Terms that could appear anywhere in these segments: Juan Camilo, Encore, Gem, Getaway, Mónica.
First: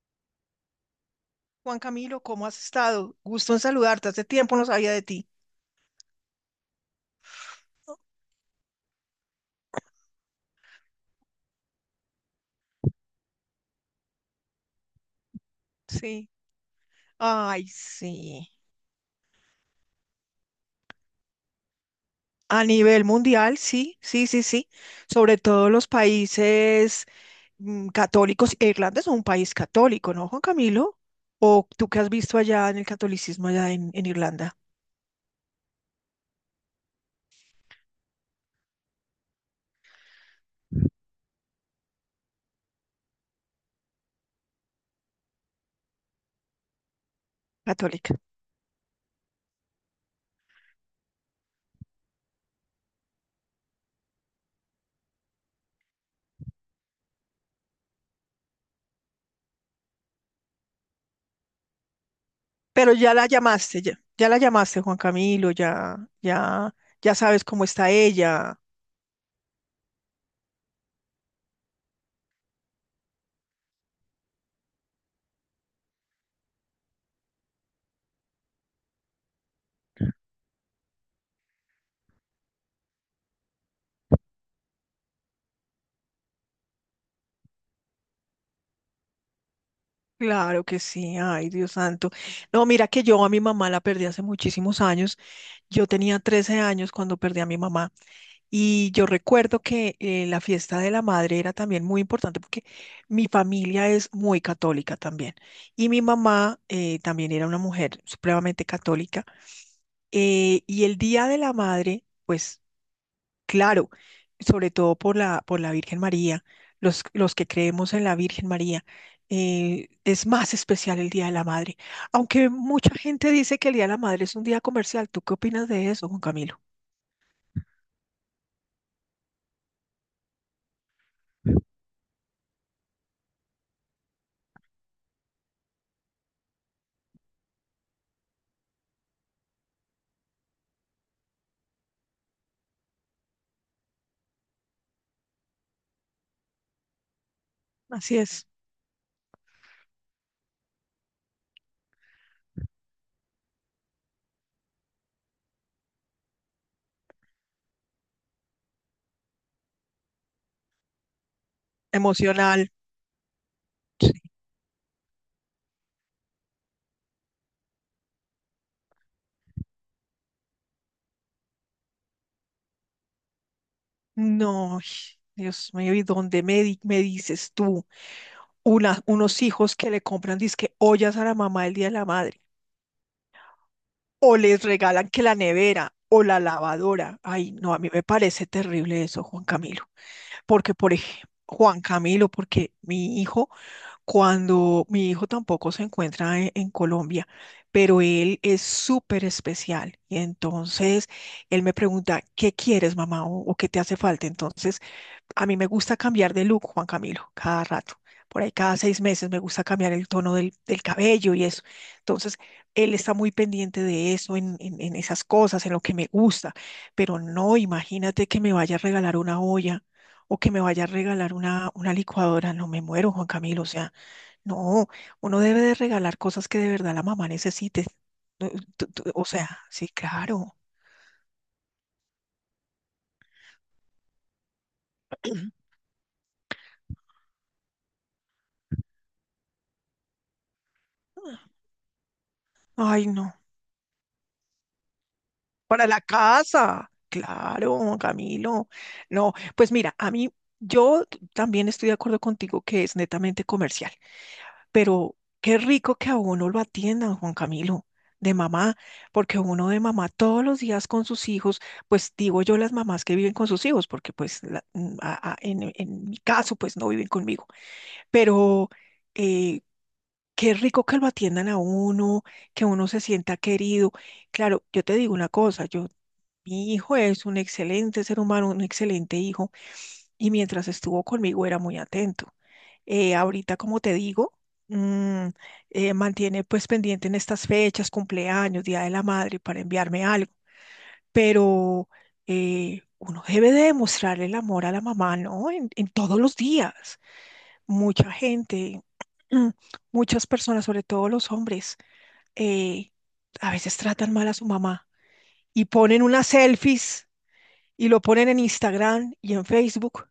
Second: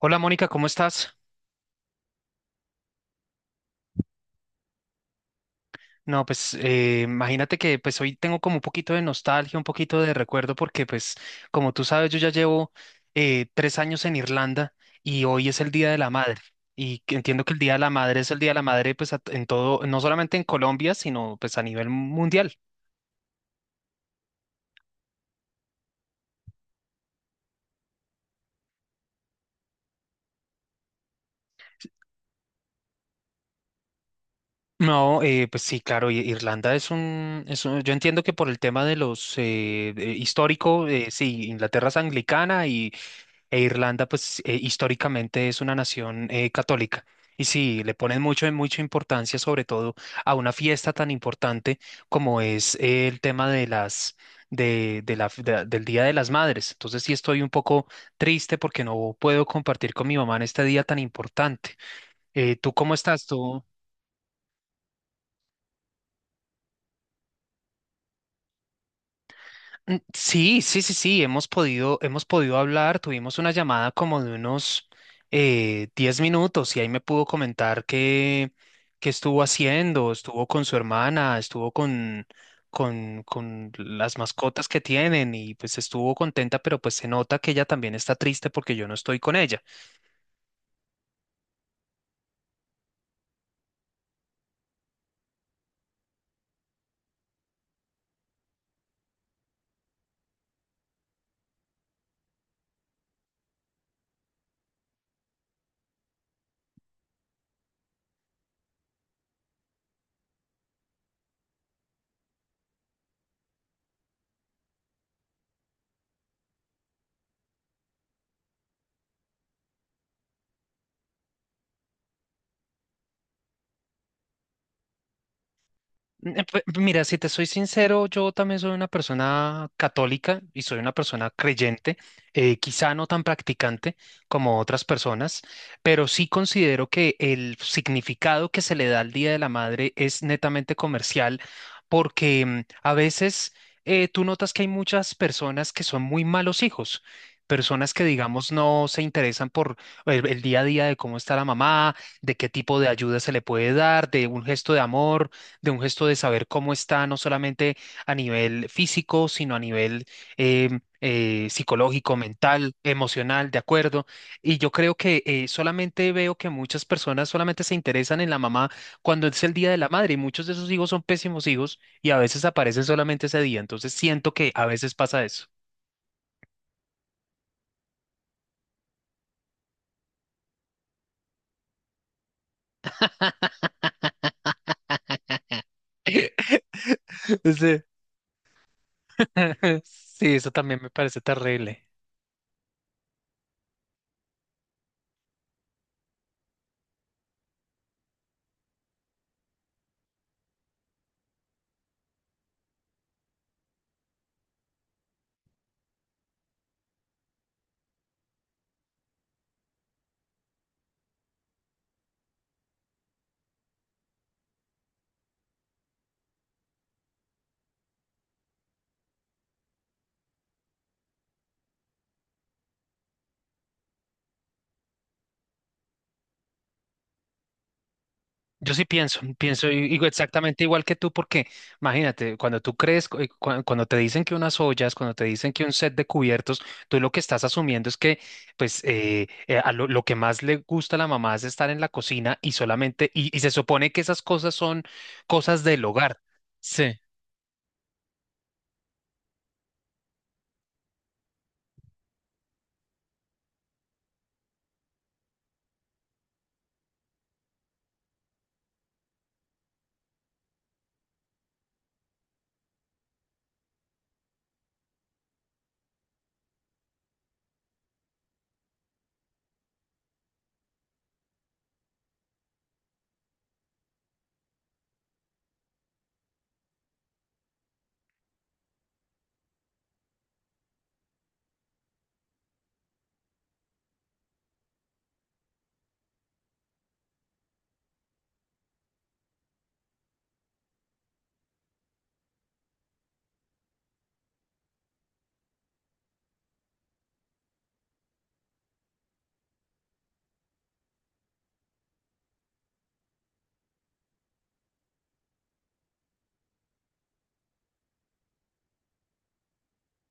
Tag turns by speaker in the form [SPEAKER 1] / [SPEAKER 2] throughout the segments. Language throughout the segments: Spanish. [SPEAKER 1] Hola Mónica, ¿cómo estás?
[SPEAKER 2] Juan Camilo, ¿cómo has estado? Gusto en saludarte. Hace tiempo no sabía de ti.
[SPEAKER 1] No, pues imagínate que pues hoy tengo como un poquito de nostalgia, un poquito de recuerdo, porque pues como tú sabes, yo ya llevo tres años en Irlanda y hoy es el Día de la
[SPEAKER 2] Sí.
[SPEAKER 1] Madre. Y que entiendo que el
[SPEAKER 2] Ay,
[SPEAKER 1] Día de la Madre es el
[SPEAKER 2] sí.
[SPEAKER 1] Día de la Madre pues en todo, no solamente en Colombia, sino pues a nivel mundial.
[SPEAKER 2] A nivel mundial, sí, sí, sí, sí. Sobre todo los países católicos. Irlanda es un país católico, ¿no, Juan Camilo? ¿O tú qué has visto allá en el catolicismo allá en Irlanda,
[SPEAKER 1] No, pues sí, claro, Irlanda es un, yo entiendo que por el tema de los histórico, sí, Inglaterra es anglicana. E Irlanda, pues históricamente es una nación católica. Y sí, le
[SPEAKER 2] católica?
[SPEAKER 1] ponen mucho, mucha importancia, sobre todo a una fiesta tan importante como es el tema de las, de la, de- del Día de las Madres. Entonces sí estoy un poco triste porque no puedo compartir con mi mamá en este día tan importante. ¿Tú
[SPEAKER 2] Pero
[SPEAKER 1] cómo
[SPEAKER 2] ya
[SPEAKER 1] estás?
[SPEAKER 2] la
[SPEAKER 1] Tú
[SPEAKER 2] llamaste, ya, ya la llamaste, Juan Camilo, ya, ya, ya sabes cómo está ella.
[SPEAKER 1] Sí, sí, sí, sí, hemos podido hablar, tuvimos una llamada como de unos 10 minutos y ahí me pudo comentar qué estuvo haciendo, estuvo con su hermana, estuvo con, con las mascotas que tienen y pues estuvo contenta, pero pues se nota que ella también está triste porque yo no estoy con ella.
[SPEAKER 2] Claro que sí, ay Dios santo. No, mira que yo a mi mamá la perdí hace muchísimos años. Yo tenía 13 años cuando perdí a mi mamá, y yo recuerdo que la fiesta de la madre era también muy importante porque mi familia es muy católica también, y mi mamá también era una mujer supremamente católica, y el día de la madre, pues claro, sobre todo por la Virgen María, los que creemos en la Virgen María, es más especial el Día de la Madre. Aunque mucha gente dice que el Día de la Madre es un día comercial, ¿tú qué opinas de eso, Juan Camilo?
[SPEAKER 1] Mira, si te soy sincero, yo también soy una persona católica y soy una persona creyente, quizá no tan practicante como otras personas, pero sí considero que el significado que se le da al Día de la Madre es netamente comercial, porque a veces tú notas que hay muchas personas que son muy malos hijos. Personas que,
[SPEAKER 2] Así es,
[SPEAKER 1] digamos, no se interesan por el día a día de cómo está la mamá, de qué tipo de ayuda se le puede dar, de un gesto de amor, de un gesto de saber cómo está, no solamente a nivel físico, sino a nivel psicológico,
[SPEAKER 2] emocional.
[SPEAKER 1] mental, emocional, de acuerdo.
[SPEAKER 2] Sí.
[SPEAKER 1] Y yo creo que solamente veo que muchas personas solamente se interesan en la mamá cuando es el día de la madre y muchos de esos hijos son pésimos hijos y a veces aparecen solamente ese día. Entonces siento que a
[SPEAKER 2] No, ay,
[SPEAKER 1] veces pasa eso.
[SPEAKER 2] Dios mío, ¿y dónde me, me dices tú? Unos hijos que le compran disque ollas a la mamá el Día de la Madre, o les regalan que la nevera o la lavadora. Ay, no, a
[SPEAKER 1] Sí,
[SPEAKER 2] mí me parece terrible eso, Juan Camilo,
[SPEAKER 1] sí, eso
[SPEAKER 2] porque
[SPEAKER 1] también me
[SPEAKER 2] por
[SPEAKER 1] parece
[SPEAKER 2] ejemplo, Juan
[SPEAKER 1] terrible.
[SPEAKER 2] Camilo, porque mi hijo, cuando mi hijo tampoco se encuentra en Colombia, pero él es súper especial, y entonces él me pregunta, ¿qué quieres, mamá? O qué te hace falta? Entonces, a mí me gusta cambiar de look, Juan Camilo, cada rato. Por ahí cada 6 meses me gusta cambiar el tono del cabello y eso. Entonces, él está muy pendiente de eso, en, en esas cosas, en lo que me gusta. Pero no, imagínate que me vaya a regalar una olla o que me vaya a regalar una licuadora. No me muero, Juan Camilo. O sea, no, uno debe de regalar cosas que de verdad la mamá necesite. No,
[SPEAKER 1] Yo sí pienso,
[SPEAKER 2] o sea, sí, claro.
[SPEAKER 1] exactamente igual que tú, porque imagínate, cuando tú cuando te dicen que unas ollas, cuando te dicen que un set de cubiertos, tú lo que estás asumiendo es que, pues, lo que más le gusta a la mamá es estar en la cocina y
[SPEAKER 2] Ay,
[SPEAKER 1] solamente,
[SPEAKER 2] no.
[SPEAKER 1] y se supone que esas cosas son cosas del
[SPEAKER 2] Para la
[SPEAKER 1] hogar.
[SPEAKER 2] casa.
[SPEAKER 1] Sí.
[SPEAKER 2] Claro, Camilo. No, pues mira, a mí yo también estoy de acuerdo contigo que es netamente comercial, pero qué rico que a uno lo atiendan, Juan Camilo, de mamá, porque uno de mamá todos los días con sus hijos, pues digo yo, las mamás que viven con sus hijos, porque pues en mi caso pues no viven conmigo, pero eh, qué rico que lo atiendan a uno, que uno se sienta querido. Claro, yo te digo una cosa, yo mi hijo es un excelente ser humano, un excelente hijo, y mientras estuvo conmigo era muy atento. Ahorita, como te digo, mm, mantiene pues pendiente en estas fechas, cumpleaños, Día de la Madre, para enviarme algo, pero uno debe de demostrar el amor a la mamá, ¿no? En todos los días. Mucha gente, mm, muchas personas, sobre todo los hombres, eh, a veces tratan mal a su mamá, y ponen unas selfies y lo ponen en Instagram y en Facebook,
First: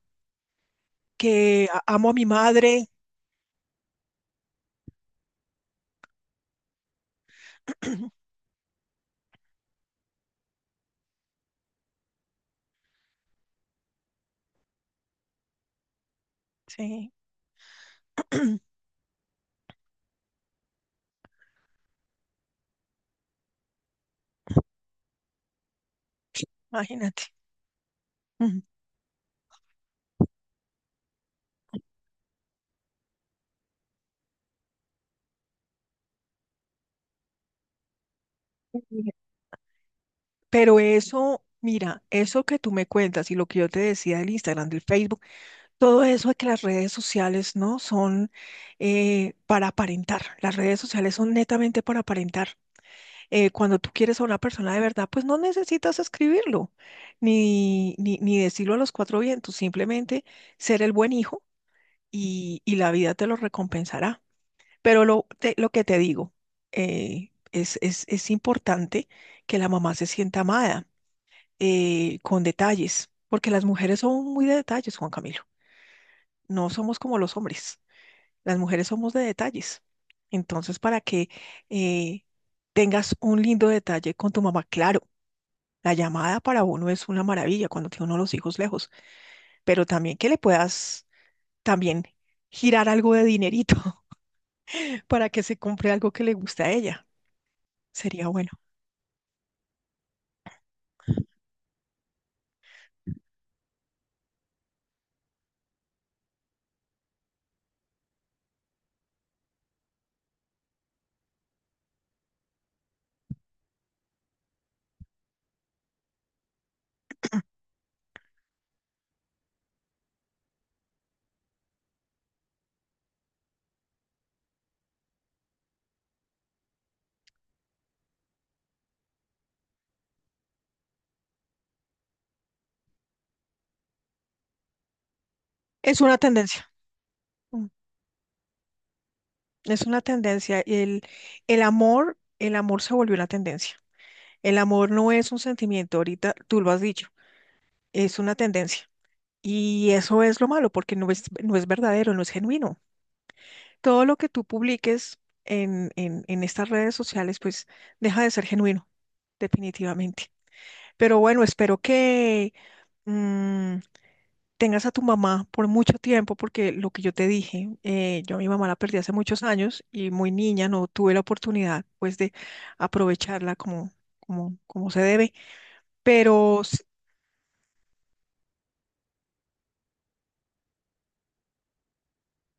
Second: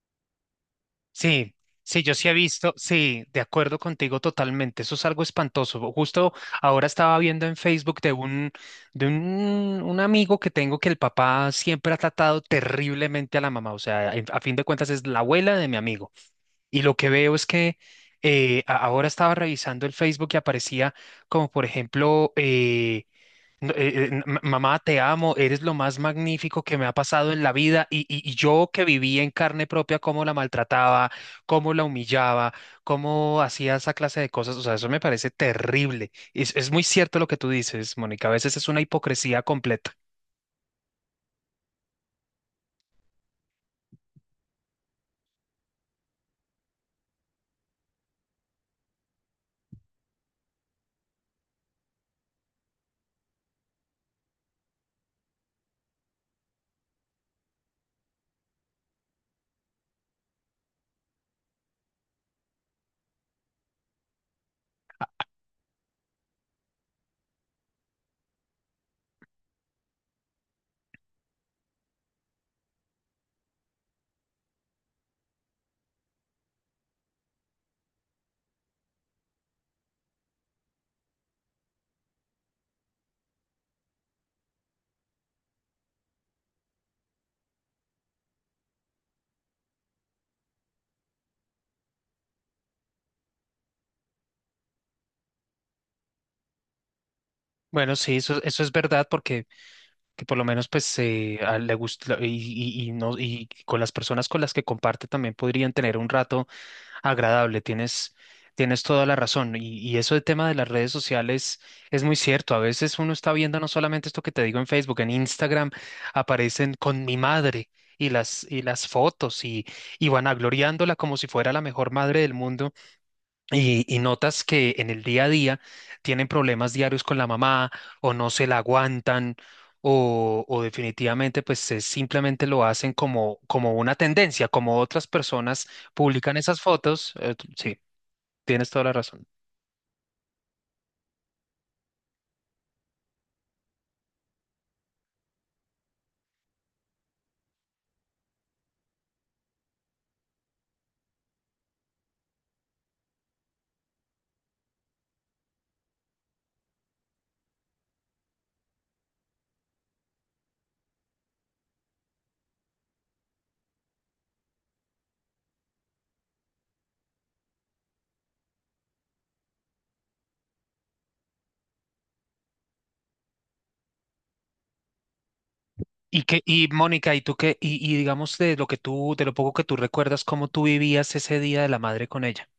[SPEAKER 1] Sí,
[SPEAKER 2] que
[SPEAKER 1] sí,
[SPEAKER 2] amo
[SPEAKER 1] yo
[SPEAKER 2] a mi
[SPEAKER 1] sí he visto,
[SPEAKER 2] madre.
[SPEAKER 1] sí, de acuerdo contigo totalmente, eso es algo espantoso. Justo ahora estaba viendo en Facebook de un amigo que tengo que el papá siempre ha tratado terriblemente a la mamá, o sea, a fin de cuentas es la abuela de mi amigo. Y lo que
[SPEAKER 2] Sí,
[SPEAKER 1] veo es que ahora estaba revisando el Facebook y aparecía como, por ejemplo, no, ma- mamá, te amo, eres lo más magnífico que me ha pasado
[SPEAKER 2] imagínate.
[SPEAKER 1] en la vida y yo que viví en carne propia cómo la maltrataba, cómo la humillaba, cómo hacía esa clase de cosas, o sea, eso me parece terrible. Es muy cierto lo que tú dices, Mónica, a veces es una
[SPEAKER 2] Ujú.
[SPEAKER 1] hipocresía completa.
[SPEAKER 2] Pero eso, mira, eso que tú me cuentas y lo que yo te decía del Instagram, del Facebook, todo eso de que las redes sociales no son para aparentar. Las redes sociales son netamente para aparentar. Cuando tú quieres a una persona de verdad, pues no necesitas escribirlo, ni decirlo a los cuatro vientos, simplemente ser el buen hijo y la vida te lo recompensará. Pero lo que te digo, es importante que la mamá se sienta amada, con detalles, porque las mujeres son muy de detalles, Juan Camilo, no somos como los hombres, las mujeres somos de detalles. Entonces, para que eh, tengas un lindo detalle con tu mamá, claro. La llamada para uno es una maravilla cuando tiene uno los hijos lejos, pero también que le puedas también girar algo de dinerito para que se compre algo que le guste a ella.
[SPEAKER 1] Bueno, sí,
[SPEAKER 2] Sería
[SPEAKER 1] eso,
[SPEAKER 2] bueno.
[SPEAKER 1] eso es verdad porque que por lo menos pues le gusta y no, y con las personas con las que comparte también podrían tener un rato agradable. Tienes toda la razón. Y eso del tema de las redes sociales es muy cierto. A veces uno está viendo no solamente esto que te digo en Facebook, en Instagram aparecen con mi madre y las fotos y vanagloriándola como si fuera la mejor madre del mundo. Y notas que en el día a día tienen problemas diarios con la mamá o no se la aguantan o definitivamente pues simplemente lo hacen como, como una tendencia, como otras personas
[SPEAKER 2] Es una
[SPEAKER 1] publican esas
[SPEAKER 2] tendencia.
[SPEAKER 1] fotos.
[SPEAKER 2] mm,
[SPEAKER 1] Sí, tienes toda la razón.
[SPEAKER 2] Es una tendencia. El amor se volvió una tendencia. El amor no es un sentimiento, ahorita tú lo has dicho, es una tendencia. Y eso es lo malo, porque no es verdadero, no es genuino. Todo lo que tú publiques en estas redes sociales, pues deja de ser genuino, definitivamente. Pero bueno, espero que mm, tengas a tu mamá por mucho tiempo, porque lo que yo te dije, yo a mi mamá la perdí hace muchos años, y muy niña no tuve la oportunidad pues de aprovecharla como, como se debe.
[SPEAKER 1] Y que,
[SPEAKER 2] Pero
[SPEAKER 1] y Mónica, ¿y tú qué? Y digamos de lo que tú, de lo poco que tú recuerdas, cómo tú vivías ese día de la madre con ella.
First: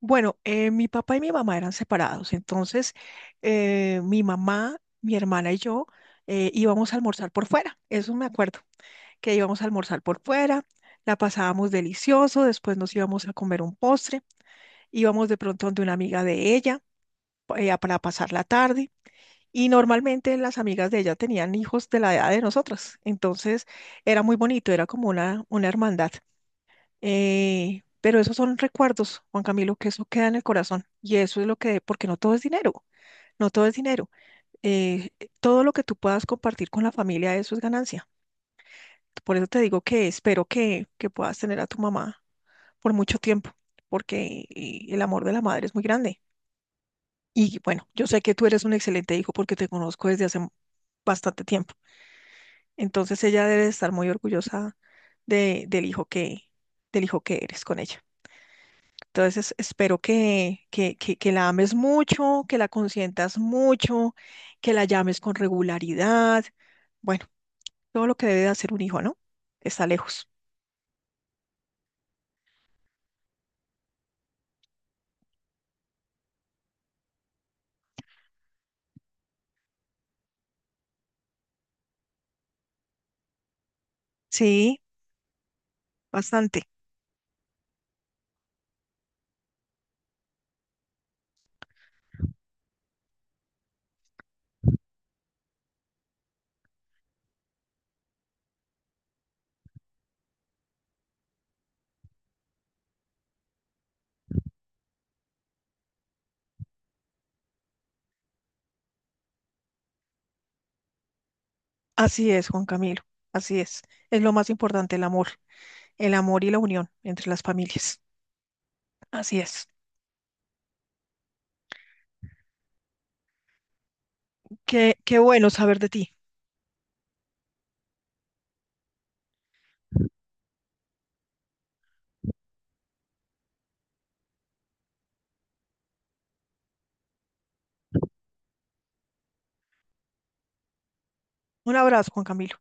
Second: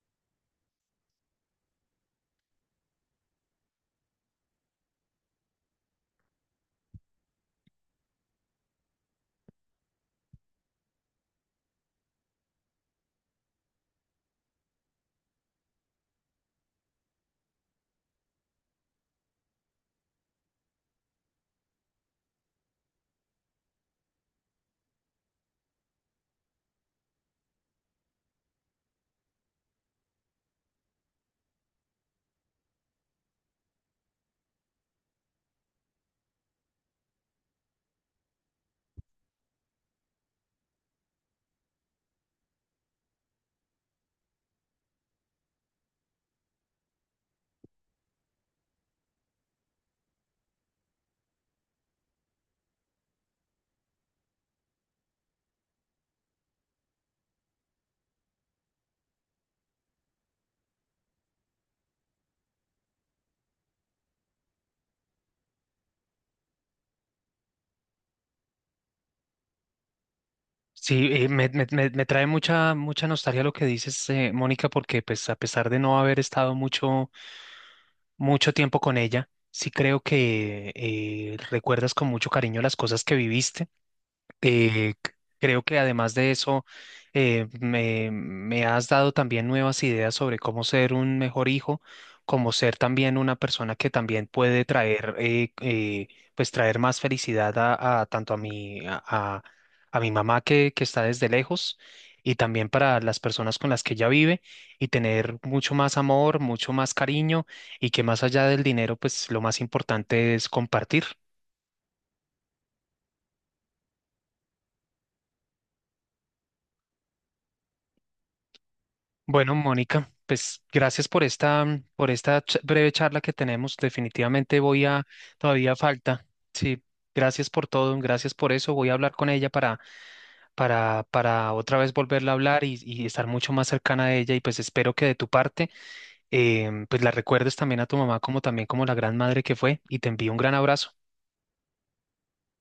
[SPEAKER 2] bueno, mi papá y mi mamá eran separados, entonces mi mamá, mi hermana y yo íbamos a almorzar por fuera, eso me acuerdo, que íbamos a almorzar por fuera, la pasábamos delicioso, después nos íbamos a comer un postre, íbamos de pronto donde una amiga de ella para pasar la tarde, y normalmente las amigas de ella tenían hijos de la edad de nosotras, entonces era muy bonito, era como una hermandad. Pero esos son recuerdos, Juan Camilo, que eso queda en el corazón. Y eso es lo que, porque no todo es dinero, no todo es dinero. Eh, Todo lo que tú puedas compartir con la familia, eso es ganancia. Por eso te digo que espero que puedas tener a tu mamá por mucho tiempo, porque el amor de la madre es muy grande. Y bueno, yo sé que tú eres un excelente hijo porque te conozco desde hace bastante tiempo. Entonces, ella debe estar muy orgullosa de, del hijo que eres con ella. Entonces, espero que la ames mucho, que la consientas mucho, que la llames con regularidad. Bueno, todo lo que debe de hacer un hijo, ¿no? Está lejos.
[SPEAKER 1] Sí, me trae mucha, mucha nostalgia lo que dices, Mónica, porque pues a pesar de no haber estado mucho mucho tiempo con ella. Sí creo que recuerdas con mucho cariño las cosas que viviste.
[SPEAKER 2] Sí,
[SPEAKER 1] Eh, c- creo que además de eso,
[SPEAKER 2] bastante.
[SPEAKER 1] me has dado también nuevas ideas sobre cómo ser un mejor hijo, cómo ser también una persona que también puede traer, pues traer más felicidad a tanto a mi mamá que está desde lejos y también para las personas con las que ella vive y tener mucho más amor, mucho más cariño y que más allá del dinero, pues lo más importante es compartir.
[SPEAKER 2] Así es, Juan Camilo. Así es. Es lo más importante, el amor. El amor y la unión entre las familias. Así
[SPEAKER 1] Bueno,
[SPEAKER 2] es.
[SPEAKER 1] Mónica, pues gracias por esta breve charla que tenemos. Definitivamente voy
[SPEAKER 2] Qué,
[SPEAKER 1] a,
[SPEAKER 2] qué bueno
[SPEAKER 1] todavía
[SPEAKER 2] saber de ti.
[SPEAKER 1] falta. Sí, gracias por todo, gracias por eso. Voy a hablar con ella para otra vez volverla a hablar y estar mucho más cercana a ella. Y pues espero que de tu parte, pues la recuerdes también a tu mamá como también como la gran madre que fue. Y te envío un gran abrazo.
[SPEAKER 2] Un abrazo, Juan Camilo.